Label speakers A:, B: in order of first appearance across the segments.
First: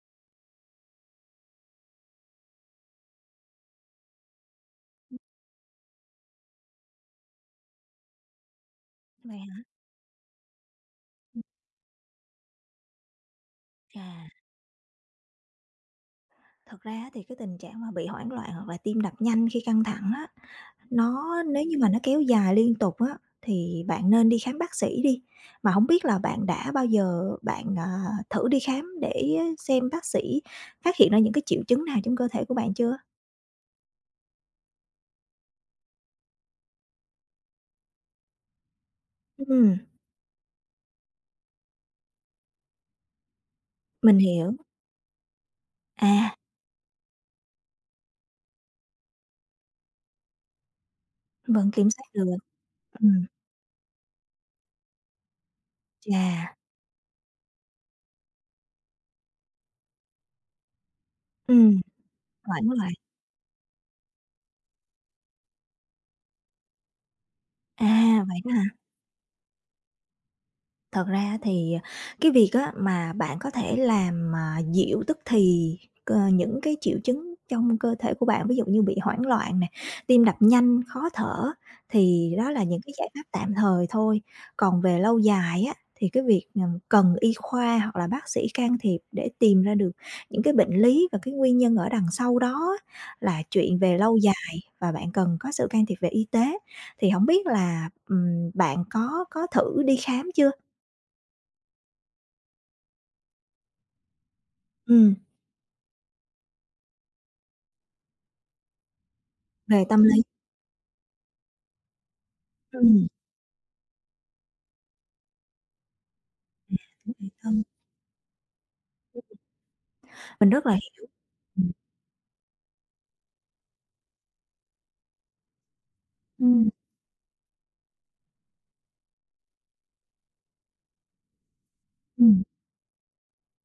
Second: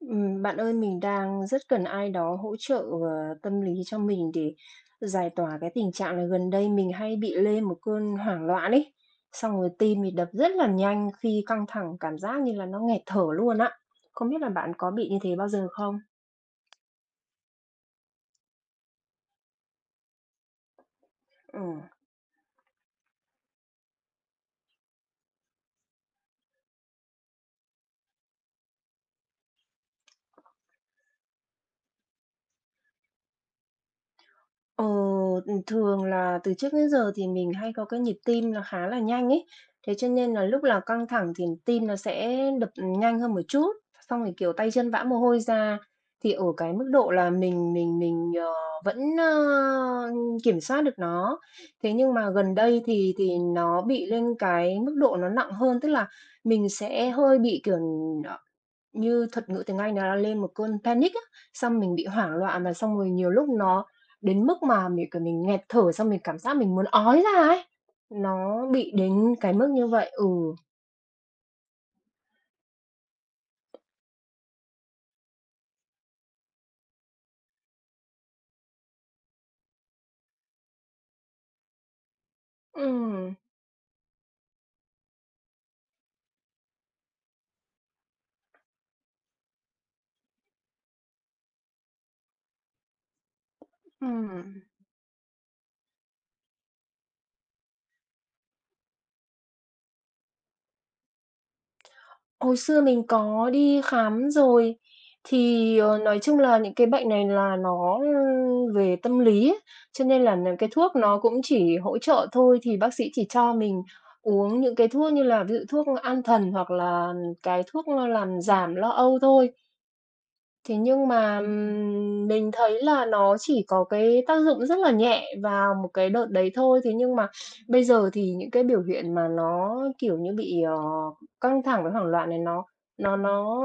A: Bạn ơi, mình đang rất cần ai đó hỗ trợ, ờ, tâm lý cho mình để giải tỏa cái tình trạng là gần đây mình hay bị lên một cơn hoảng loạn ấy.
B: Vậy
A: Xong
B: hả?
A: rồi tim thì đập rất là nhanh khi căng thẳng, cảm giác như là nó nghẹt thở luôn á.
B: Chà,
A: Không biết là bạn có bị như thế bao giờ không?
B: thật ra á thì cái tình trạng mà bị hoảng loạn hoặc là tim đập nhanh khi căng thẳng á, nó nếu như
A: Ừm.
B: mà nó kéo dài liên tục á, thì bạn nên đi khám bác sĩ đi. Mà không biết là bạn đã bao giờ thử đi khám để xem bác sĩ phát hiện ra những cái triệu chứng nào trong cơ thể của bạn chưa?
A: Ờ, ừ, thường là từ trước đến giờ thì mình hay có cái nhịp tim nó khá là nhanh ấy.
B: Ừm,
A: Thế cho nên là lúc nào căng thẳng thì tim nó sẽ đập nhanh hơn một chút,
B: mình
A: xong rồi, kiểu,
B: hiểu.
A: tay chân vã mồ hôi ra. Thì
B: À,
A: ở cái mức độ là mình, vẫn, kiểm soát được nó.
B: vẫn kiểm
A: Thế
B: soát
A: nhưng
B: được.
A: mà gần đây thì
B: Ừm,
A: thì nó bị lên cái mức độ nó nặng hơn, tức là
B: chà,
A: mình sẽ hơi bị, kiểu, ờ như thuật ngữ tiếng Anh nó là lên một cơn panic á, xong
B: ừm,
A: mình bị hoảng loạn
B: hoảng
A: và
B: loạn.
A: xong rồi nhiều lúc nó đến mức mà mình, kiểu, mình nghẹt thở, xong mình cảm giác mình muốn ói ra ấy.
B: À, vậy đó hả?
A: Nó bị đến cái mức như vậy. Ừ.
B: Thật ra thì cái việc á mà bạn có thể làm mà dịu tức thì những cái triệu chứng trong cơ thể của bạn, ví dụ như bị hoảng loạn nè, tim đập nhanh, khó thở thì đó là những cái giải pháp
A: Ừm.
B: tạm thời thôi. Còn về lâu dài á, thì cái việc, cần y khoa hoặc là bác sĩ can thiệp để tìm ra được những cái bệnh lý và cái nguyên nhân ở đằng sau đó á, là chuyện về lâu dài
A: Ừm.
B: và bạn cần có sự can thiệp về y tế. Thì không biết là, bạn có thử đi khám chưa?
A: Hồi xưa mình có đi khám rồi,
B: Ừm,
A: thì, nói chung là những cái bệnh này là nó, về tâm lý ấy,
B: về tâm
A: cho nên
B: lý,
A: là nà cái thuốc nó cũng chỉ hỗ trợ thôi, thì bác
B: ừm,
A: sĩ chỉ cho mình uống những cái thuốc như là ví dụ thuốc an thần hoặc là
B: về
A: cái
B: tâm
A: thuốc, làm giảm lo âu thôi.
B: mình rất là
A: Thế
B: hiểu.
A: nhưng mà, mình thấy là nó chỉ có cái tác dụng rất là nhẹ vào một cái đợt đấy
B: Ừm,
A: thôi. Thế nhưng mà bây giờ thì những cái biểu hiện mà nó, kiểu như, bị, căng thẳng với hoảng loạn này
B: ừm,
A: nó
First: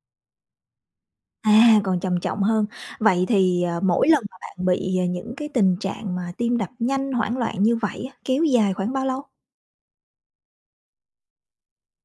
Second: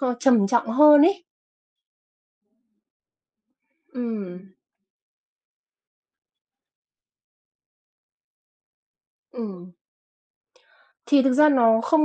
A: trầm trọng hơn ấy.
B: à, còn trầm trọng hơn. Vậy thì, mỗi lần mà
A: Ừm.
B: bạn bị, những cái tình trạng mà tim đập nhanh, hoảng loạn như vậy á, kéo dài khoảng bao lâu?
A: Ừm. Thì thực ra nó không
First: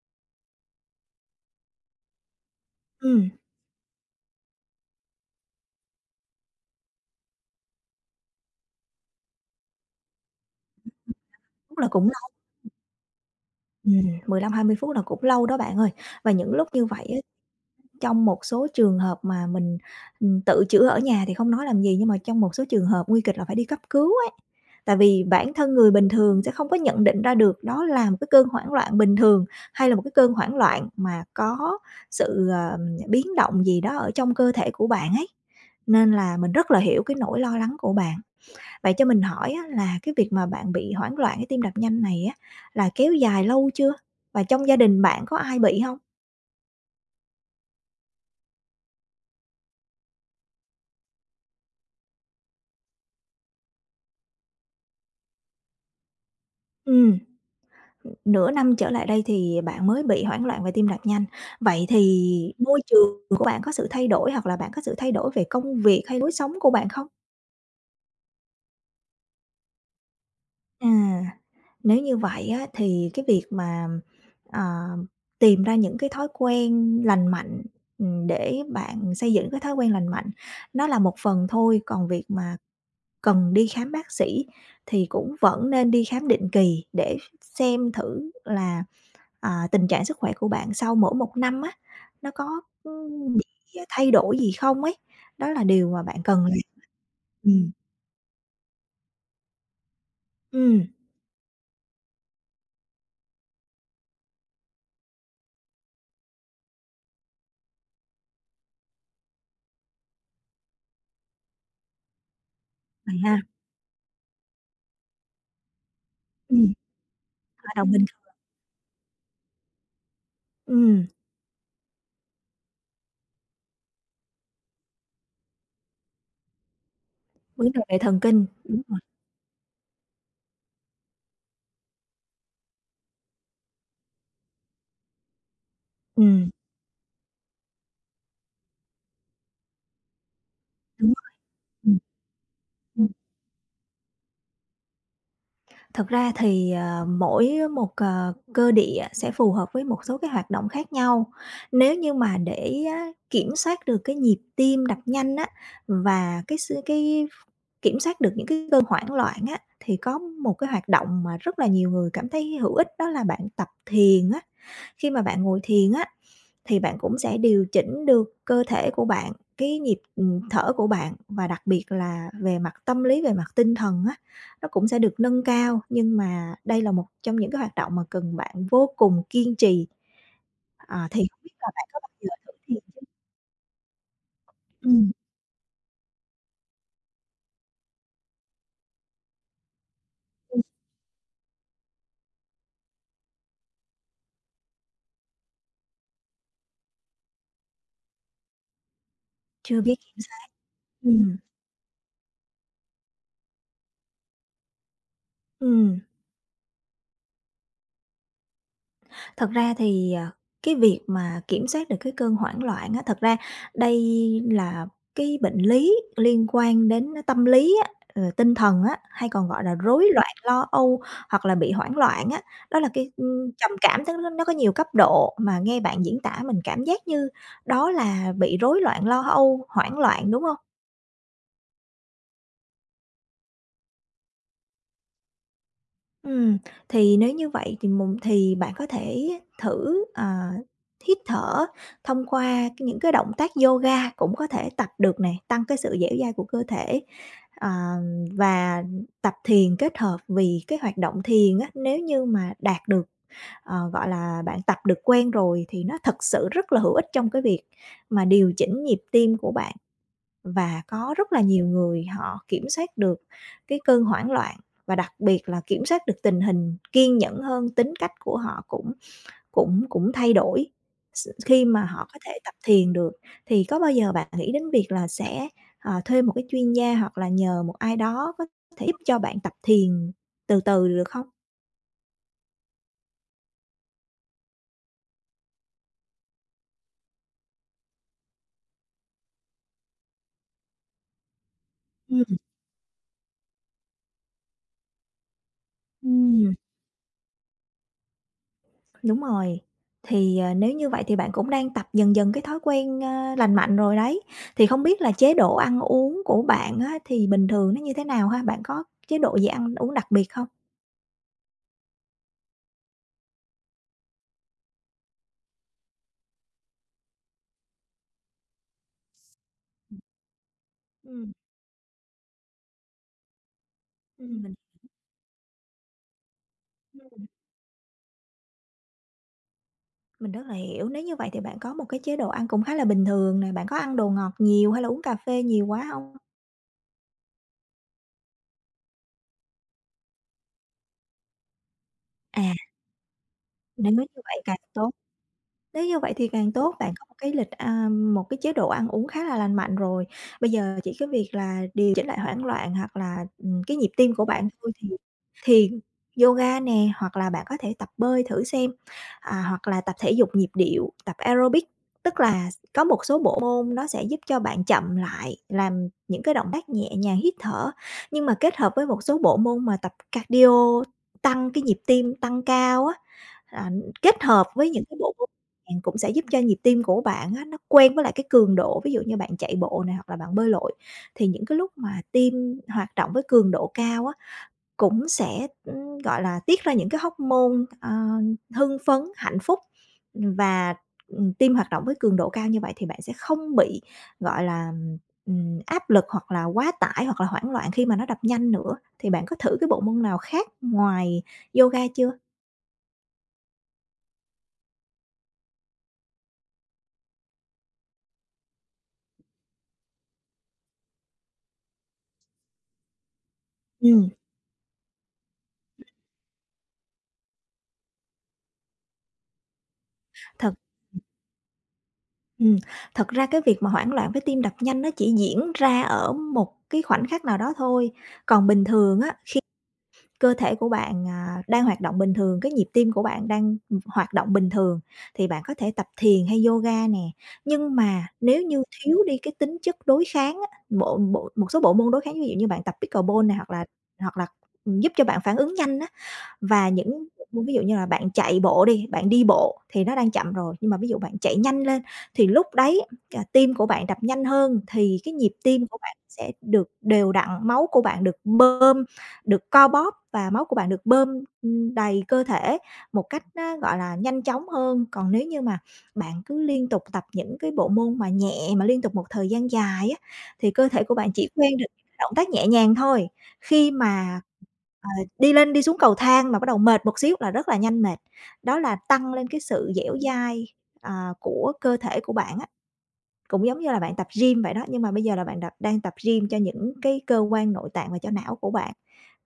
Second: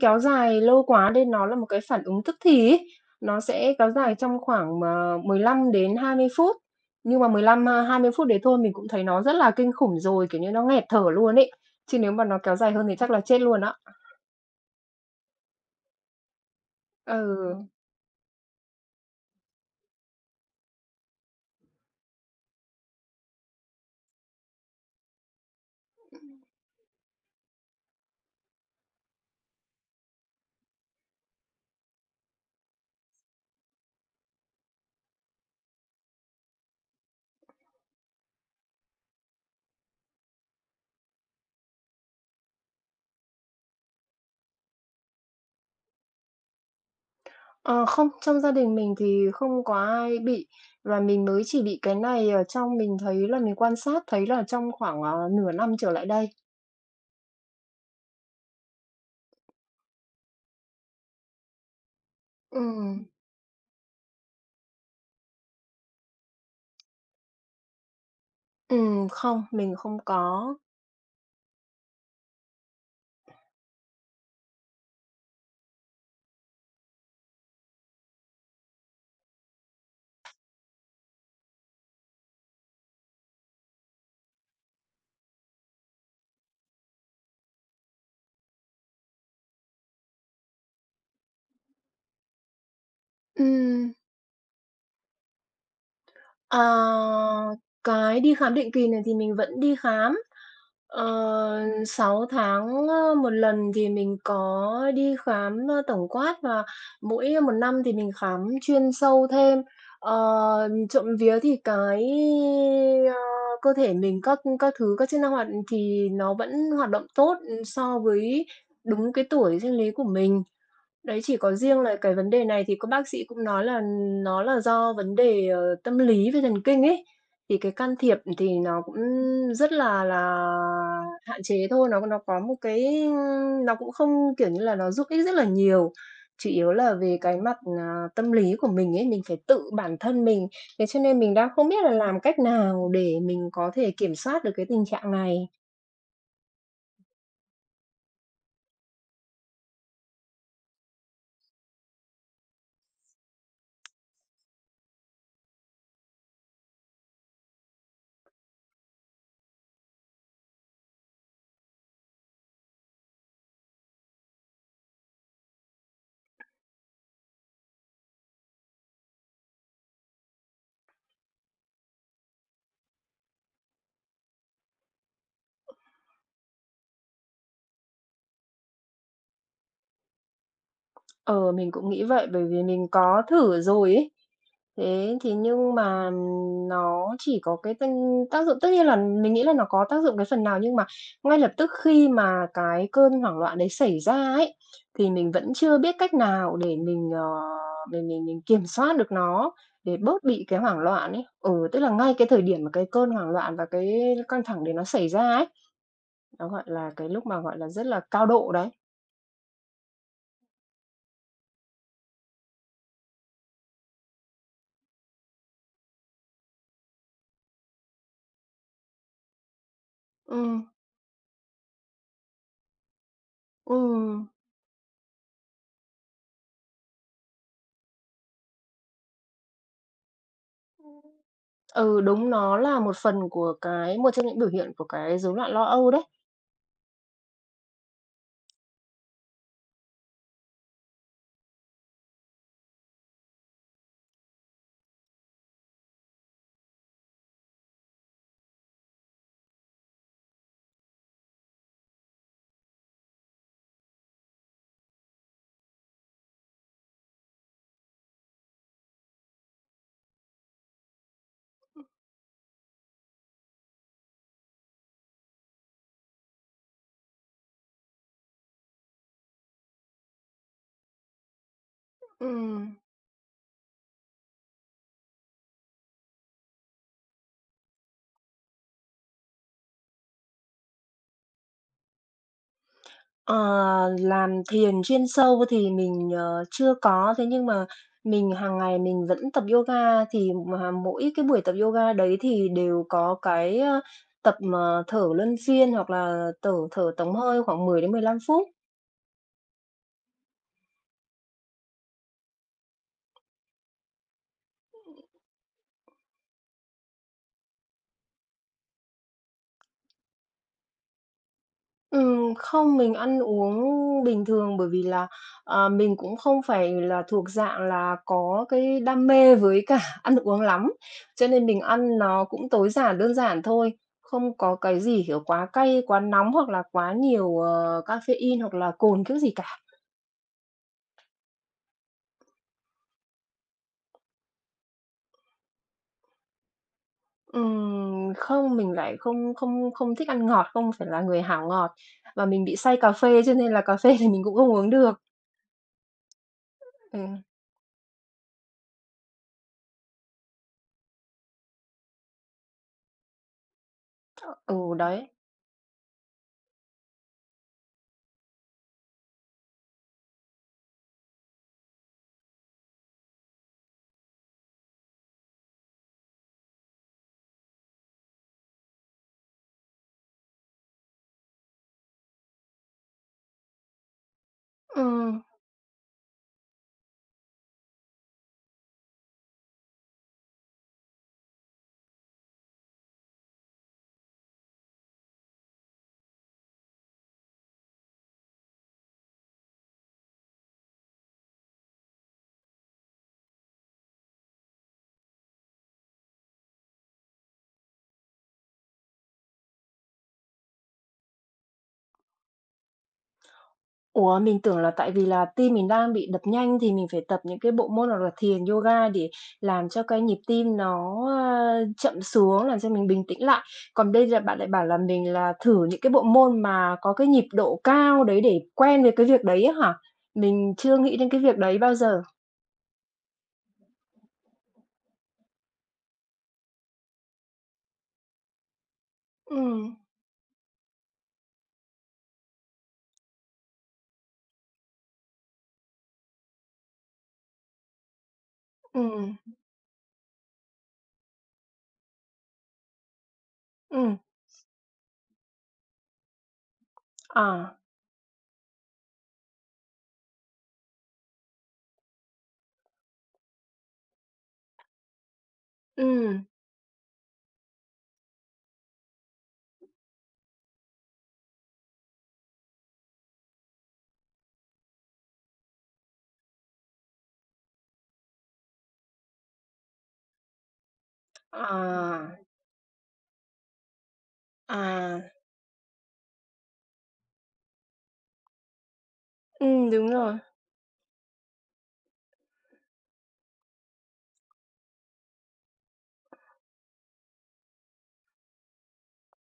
A: kéo dài lâu quá nên nó là một cái phản ứng tức thì ấy.
B: Ừm,
A: Nó sẽ kéo dài trong khoảng, 15 đến 20 phút, nhưng mà 15, 20 phút đấy thôi mình cũng thấy nó rất là kinh khủng rồi, kiểu như, nó nghẹt thở luôn ấy,
B: đúng là
A: chứ
B: cũng
A: nếu mà
B: lâu,
A: nó kéo dài hơn thì chắc là chết luôn á.
B: 15-20 phút là cũng lâu đó bạn ơi. Và những lúc như vậy á,
A: Ừ.
B: trong một số trường hợp mà mình, tự chữa ở nhà thì không nói làm gì, nhưng mà trong một số trường hợp nguy kịch là phải đi cấp cứu ấy. Tại vì bản thân người bình thường sẽ không có nhận định ra được đó là một cái cơn hoảng loạn bình thường hay là một cái cơn hoảng loạn mà có sự, biến động gì đó ở trong cơ thể của bạn ấy. Nên là mình rất là hiểu cái nỗi lo lắng của bạn. Vậy cho mình hỏi á là cái việc mà bạn bị hoảng loạn cái tim đập nhanh này á, là kéo dài lâu chưa? Và trong gia đình bạn có ai bị không?
A: Ờ, Không, trong gia đình mình thì không có ai bị, và mình mới chỉ bị cái này ở trong mình thấy là mình quan sát thấy là trong khoảng, nửa năm trở lại đây.
B: Ừm. Nửa năm trở lại đây thì bạn mới bị hoảng loạn về tim đập nhanh. Vậy thì môi
A: Ừm,
B: trường của bạn có sự thay đổi hoặc là bạn có sự thay đổi về công việc hay lối sống của bạn không?
A: không, mình không có.
B: À, nếu như vậy á thì cái việc mà, ờ, tìm ra những cái thói quen lành mạnh, để bạn xây dựng cái thói quen lành mạnh nó là một phần thôi, còn việc mà cần đi khám bác sĩ thì cũng vẫn nên đi khám định kỳ để xem thử là, à, tình trạng sức khỏe của bạn sau mỗi một năm á, nó có, bị
A: Ừm.
B: thay đổi gì không ấy. Đó là điều mà bạn cần làm.
A: Ờ,
B: Ừm,
A: cái đi khám định kỳ này thì mình vẫn đi khám.
B: ừm,
A: Ờ, 6 tháng, một lần thì mình có đi khám, tổng quát và mỗi một năm thì mình khám chuyên sâu thêm. Trộm vía thì cái, ơ,
B: vậy ha,
A: cơ thể mình các thứ, các chức năng hoạt thì nó vẫn
B: ừm,
A: hoạt động tốt,
B: hòa đồng
A: so
B: bình,
A: với đúng cái tuổi sinh lý của mình.
B: ừm,
A: Đấy, chỉ có riêng là cái vấn đề này thì các bác sĩ cũng nói là nó là do vấn đề, tâm lý với thần kinh ấy, thì cái
B: vấn đề
A: can
B: về
A: thiệp
B: thần kinh,
A: thì nó cũng rất là hạn chế thôi, nó có một cái nó cũng không, kiểu như là, nó giúp ích rất là nhiều. Chủ
B: ừm,
A: yếu là về cái mặt, tâm lý của mình ấy, mình phải tự bản thân mình, thế cho
B: đúng
A: nên
B: rồi,
A: mình đang không biết là
B: ừm.
A: làm cách nào để mình có thể kiểm soát được cái tình trạng này.
B: Thực ra thì, mỗi một, cơ địa sẽ phù hợp với một số cái hoạt động khác nhau. Nếu như mà để á kiểm soát được cái nhịp tim đập nhanh á và cái sự cái kiểm soát được những cái cơn hoảng loạn á, thì có một cái hoạt động mà rất là nhiều người cảm thấy hữu ích đó là bạn tập thiền á. Khi mà bạn ngồi thiền á, thì bạn cũng sẽ điều chỉnh được cơ thể của bạn, cái nhịp, thở của bạn và đặc biệt là về mặt tâm lý, về mặt tinh thần á, nó cũng sẽ được nâng cao. Nhưng mà đây là một trong những cái hoạt động mà cần bạn vô cùng kiên trì, à, thì không biết
A: Ờ,
B: là
A: mình
B: bạn
A: cũng
B: có
A: nghĩ
B: bao
A: vậy,
B: giờ
A: bởi
B: thử
A: vì
B: thiền
A: mình
B: chưa?
A: có thử rồi ấy.
B: Ừm,
A: Thế thì nhưng mà nó chỉ có cái tinh tác dụng, tất nhiên là mình nghĩ là nó có tác dụng cái phần nào,
B: ừm,
A: nhưng mà ngay lập tức khi mà cái cơn hoảng loạn đấy xảy ra ấy, thì mình vẫn chưa biết cách nào để mình, mình kiểm soát được nó,
B: chưa biết
A: để
B: kiểm
A: bớt bị
B: soát.
A: cái hoảng loạn ấy.
B: Ừm,
A: Ừ, tức là ngay cái thời điểm mà cái cơn hoảng loạn và cái căng thẳng đấy nó xảy ra ấy,
B: ừm.
A: nó, gọi là, cái lúc mà, gọi là, rất là cao độ đấy.
B: Thật ra thì, cái việc mà kiểm soát được cái cơn hoảng loạn á, thật ra đây là cái bệnh lý liên quan đến tâm lý á, tinh thần á, hay còn gọi là rối loạn
A: Ừ.
B: lo âu hoặc là bị hoảng loạn á. Đó là cái, trầm
A: Ừ.
B: cảm tức nó có nhiều cấp độ, mà nghe bạn diễn tả mình cảm giác như đó là bị rối loạn lo âu, hoảng loạn, đúng không?
A: Ừ, đúng, nó là một phần của cái một trong những biểu hiện của cái rối loạn lo âu đấy.
B: Ừm, thì nếu như vậy thì mùng thì bạn có thể thử, hít thở thông qua cái những cái động tác yoga cũng có thể tập được này tăng cái sự dẻo dai của cơ thể, ờ, và tập thiền kết hợp. Vì cái hoạt động thiền á, nếu như mà đạt được, gọi là, bạn tập được quen rồi thì nó thật sự rất là hữu ích trong cái việc mà điều chỉnh nhịp tim của bạn. Và có rất là nhiều người họ kiểm soát được cái cơn hoảng loạn và đặc biệt là kiểm soát được tình hình, kiên nhẫn hơn, tính cách của họ cũng cũng cũng thay đổi khi mà họ có thể tập
A: Ừm,
B: thiền được. Thì có bao giờ bạn nghĩ đến việc là sẽ, thuê một cái chuyên gia hoặc là nhờ một ai đó có thể giúp cho bạn tập thiền từ từ được không?
A: ờ, làm thiền chuyên sâu thì mình, chưa có, thế nhưng mà mình hàng ngày mình vẫn tập yoga, thì mà mỗi cái buổi tập yoga đấy
B: Ừm.
A: thì đều có cái, tập mà thở luân phiên hoặc là thở
B: Ừm.
A: thở tổng hơi khoảng 10 đến 15 phút.
B: Đúng rồi. Thì, nếu như vậy thì bạn cũng đang tập dần dần cái thói quen, lành mạnh rồi đấy. Thì không biết là chế độ ăn uống của bạn á thì bình thường nó như thế nào ha? Bạn có chế độ gì ăn uống đặc biệt không?
A: Không, mình ăn uống bình thường bởi vì là, mình cũng không phải là thuộc dạng là có cái đam mê với cả ăn uống lắm, cho
B: Ừm,
A: nên mình ăn nó cũng tối giản, đơn giản thôi, không
B: Ừm,
A: có cái gì, kiểu, quá cay, quá nóng hoặc là quá
B: ừm.
A: nhiều, caffeine hoặc là cồn kiểu gì cả.
B: mình rất là hiểu. Nếu như vậy thì bạn có một cái chế độ ăn cũng khá là bình thường nè, bạn có ăn đồ ngọt nhiều hay là uống cà phê nhiều quá không?
A: Không, mình lại không không không thích ăn ngọt, không phải là người hảo ngọt và mình
B: À,
A: bị say cà phê cho nên là cà
B: nếu
A: phê
B: như
A: thì mình cũng
B: vậy
A: không
B: càng
A: uống
B: tốt.
A: được.
B: Nếu như vậy thì càng tốt, bạn
A: Ừ,
B: có một cái lịch, một cái chế độ ăn uống khá là lành mạnh rồi. Bây giờ chỉ cái việc là điều chỉnh lại hoảng loạn hoặc là, cái nhịp tim của bạn
A: ừ,
B: thôi
A: đấy.
B: thì yoga nè, hoặc là bạn có thể tập bơi thử xem, hoặc là tập thể dục nhịp điệu, tập aerobic. Tức là có một số bộ môn nó sẽ giúp cho bạn chậm lại, làm những cái động tác nhẹ nhàng, hít thở, nhưng mà kết hợp với một số bộ môn mà tập cardio tăng cái nhịp tim tăng cao á, à, kết hợp với những cái bộ
A: Ừm.
B: môn nhàn cũng sẽ giúp cho nhịp tim của bạn á, nó quen với lại cái cường độ, ví dụ như bạn chạy bộ này hoặc là bạn bơi lội, thì những cái lúc mà tim hoạt động với cường độ cao á, cũng sẽ, gọi là, tiết ra những cái hormone, hưng phấn, hạnh phúc. Và, tim hoạt động với cường độ cao như vậy thì bạn sẽ không bị, gọi là, áp lực hoặc là quá tải hoặc là hoảng loạn khi mà nó đập nhanh nữa. Thì bạn có thử cái bộ môn nào khác ngoài yoga chưa?
A: Ủa, mình tưởng là tại vì là tim mình đang bị đập nhanh thì mình phải tập những cái bộ môn hoặc là thiền, yoga để làm cho cái nhịp tim nó, chậm xuống, làm cho mình bình tĩnh lại. Còn bây
B: Ừm,
A: giờ bạn lại bảo là mình là thử những cái bộ môn mà có cái nhịp độ cao đấy để quen với cái việc đấy á hả? Mình
B: thật
A: chưa nghĩ đến cái việc đấy bao giờ.
B: Ừm, thật ra cái việc mà hoảng loạn với tim đập nhanh nó chỉ diễn ra ở một cái khoảnh khắc nào đó thôi. Còn bình thường á, khi
A: Ừm,
B: cơ thể của bạn, đang hoạt động bình thường, cái nhịp tim của bạn đang hoạt động bình thường thì bạn có thể tập thiền hay yoga nè. Nhưng mà nếu như thiếu
A: ừm,
B: đi cái tính chất đối kháng á, bộ bộ một số bộ môn đối kháng, ví dụ như bạn tập pickleball nè, hoặc là
A: ừm,
B: hoặc là, giúp cho bạn phản ứng nhanh á, và những
A: à,
B: ví dụ như là bạn chạy bộ đi, bạn đi bộ thì nó đang chậm rồi, nhưng mà ví dụ bạn chạy nhanh lên thì lúc đấy, tim của bạn đập nhanh hơn thì cái nhịp tim của bạn
A: ừm,
B: sẽ được đều đặn, máu của bạn được bơm, được co bóp và máu của bạn được bơm, đầy cơ thể một cách nó, gọi là, nhanh chóng hơn. Còn nếu như mà bạn cứ liên tục tập những cái bộ môn mà nhẹ mà liên tục một thời gian dài á, thì cơ thể của bạn chỉ quen được những động
A: à,
B: tác nhẹ nhàng thôi. Khi mà
A: à,
B: đi lên đi xuống cầu thang mà bắt đầu mệt một xíu là rất là nhanh mệt, đó là tăng lên cái sự
A: đúng
B: dẻo
A: rồi,
B: dai, của cơ thể của bạn á, cũng giống như là bạn tập gym vậy đó, nhưng mà bây giờ là bạn đang tập gym cho những cái cơ quan nội tạng và cho não của bạn.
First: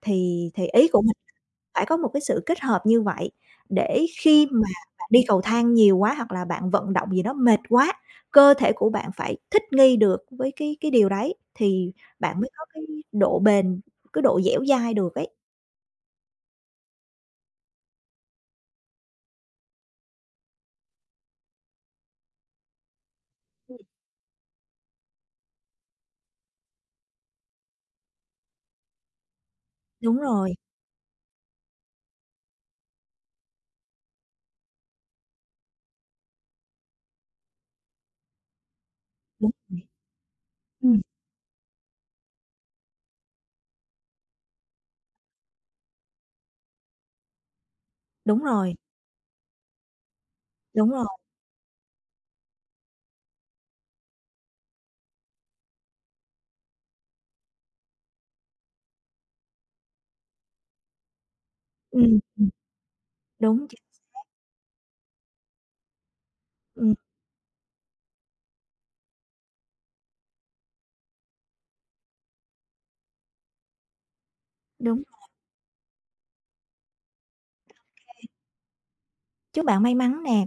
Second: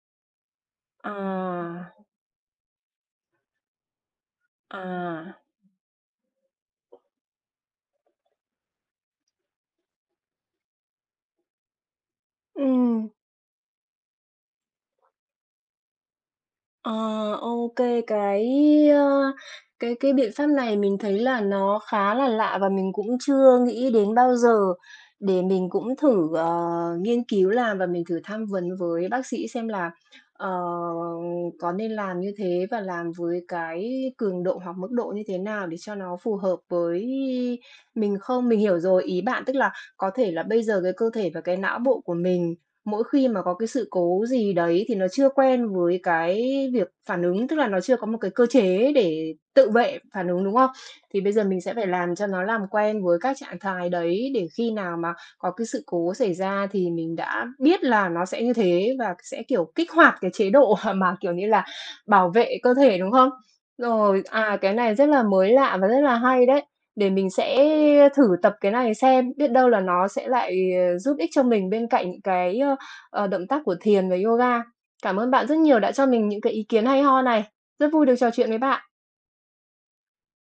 B: Thì ý của mình
A: à,
B: phải có một cái sự kết hợp như vậy, để khi mà bạn đi
A: à,
B: cầu thang nhiều quá hoặc là bạn vận động gì đó mệt quá, cơ thể của bạn phải thích nghi được với cái điều đấy thì bạn mới có cái
A: ừm.
B: độ bền, cái độ dẻo dai được ấy.
A: Ờ, ô cái, ơ, cái biện pháp này mình thấy là nó khá là lạ và mình cũng chưa nghĩ đến bao giờ. Để mình cũng thử, nghiên cứu làm và mình thử tham vấn với bác sĩ xem là,
B: Đúng
A: ờ,
B: rồi.
A: có nên làm như thế và làm với cái cường độ hoặc mức độ như thế nào để cho nó phù hợp với mình không? Mình hiểu rồi, ý bạn
B: Đúng
A: tức là
B: rồi,
A: có thể là bây giờ cái
B: ừm,
A: cơ thể và cái não bộ của mình mỗi khi mà có cái sự cố gì đấy thì nó chưa quen với cái việc phản ứng, tức là nó chưa có một cái
B: đúng
A: cơ
B: rồi,
A: chế để tự vệ phản ứng, đúng không?
B: đúng rồi,
A: Thì bây giờ mình sẽ phải làm cho nó làm quen với các trạng thái đấy để khi nào mà có cái sự cố xảy ra thì mình đã biết là nó sẽ như thế và sẽ, kiểu, kích hoạt cái chế độ mà, kiểu như là,
B: ừm,
A: bảo
B: ừm,
A: vệ cơ thể, đúng không?
B: đúng, chính
A: Rồi, cái này rất là mới lạ và rất là hay đấy,
B: ừm,
A: để mình sẽ thử tập cái này xem, biết đâu là nó sẽ lại, giúp ích cho mình bên cạnh cái, động tác của thiền và yoga.
B: đúng.
A: Cảm ơn bạn rất nhiều đã cho mình những cái ý kiến hay ho này. Rất vui được trò chuyện với bạn.
B: Chúc bạn may mắn nè.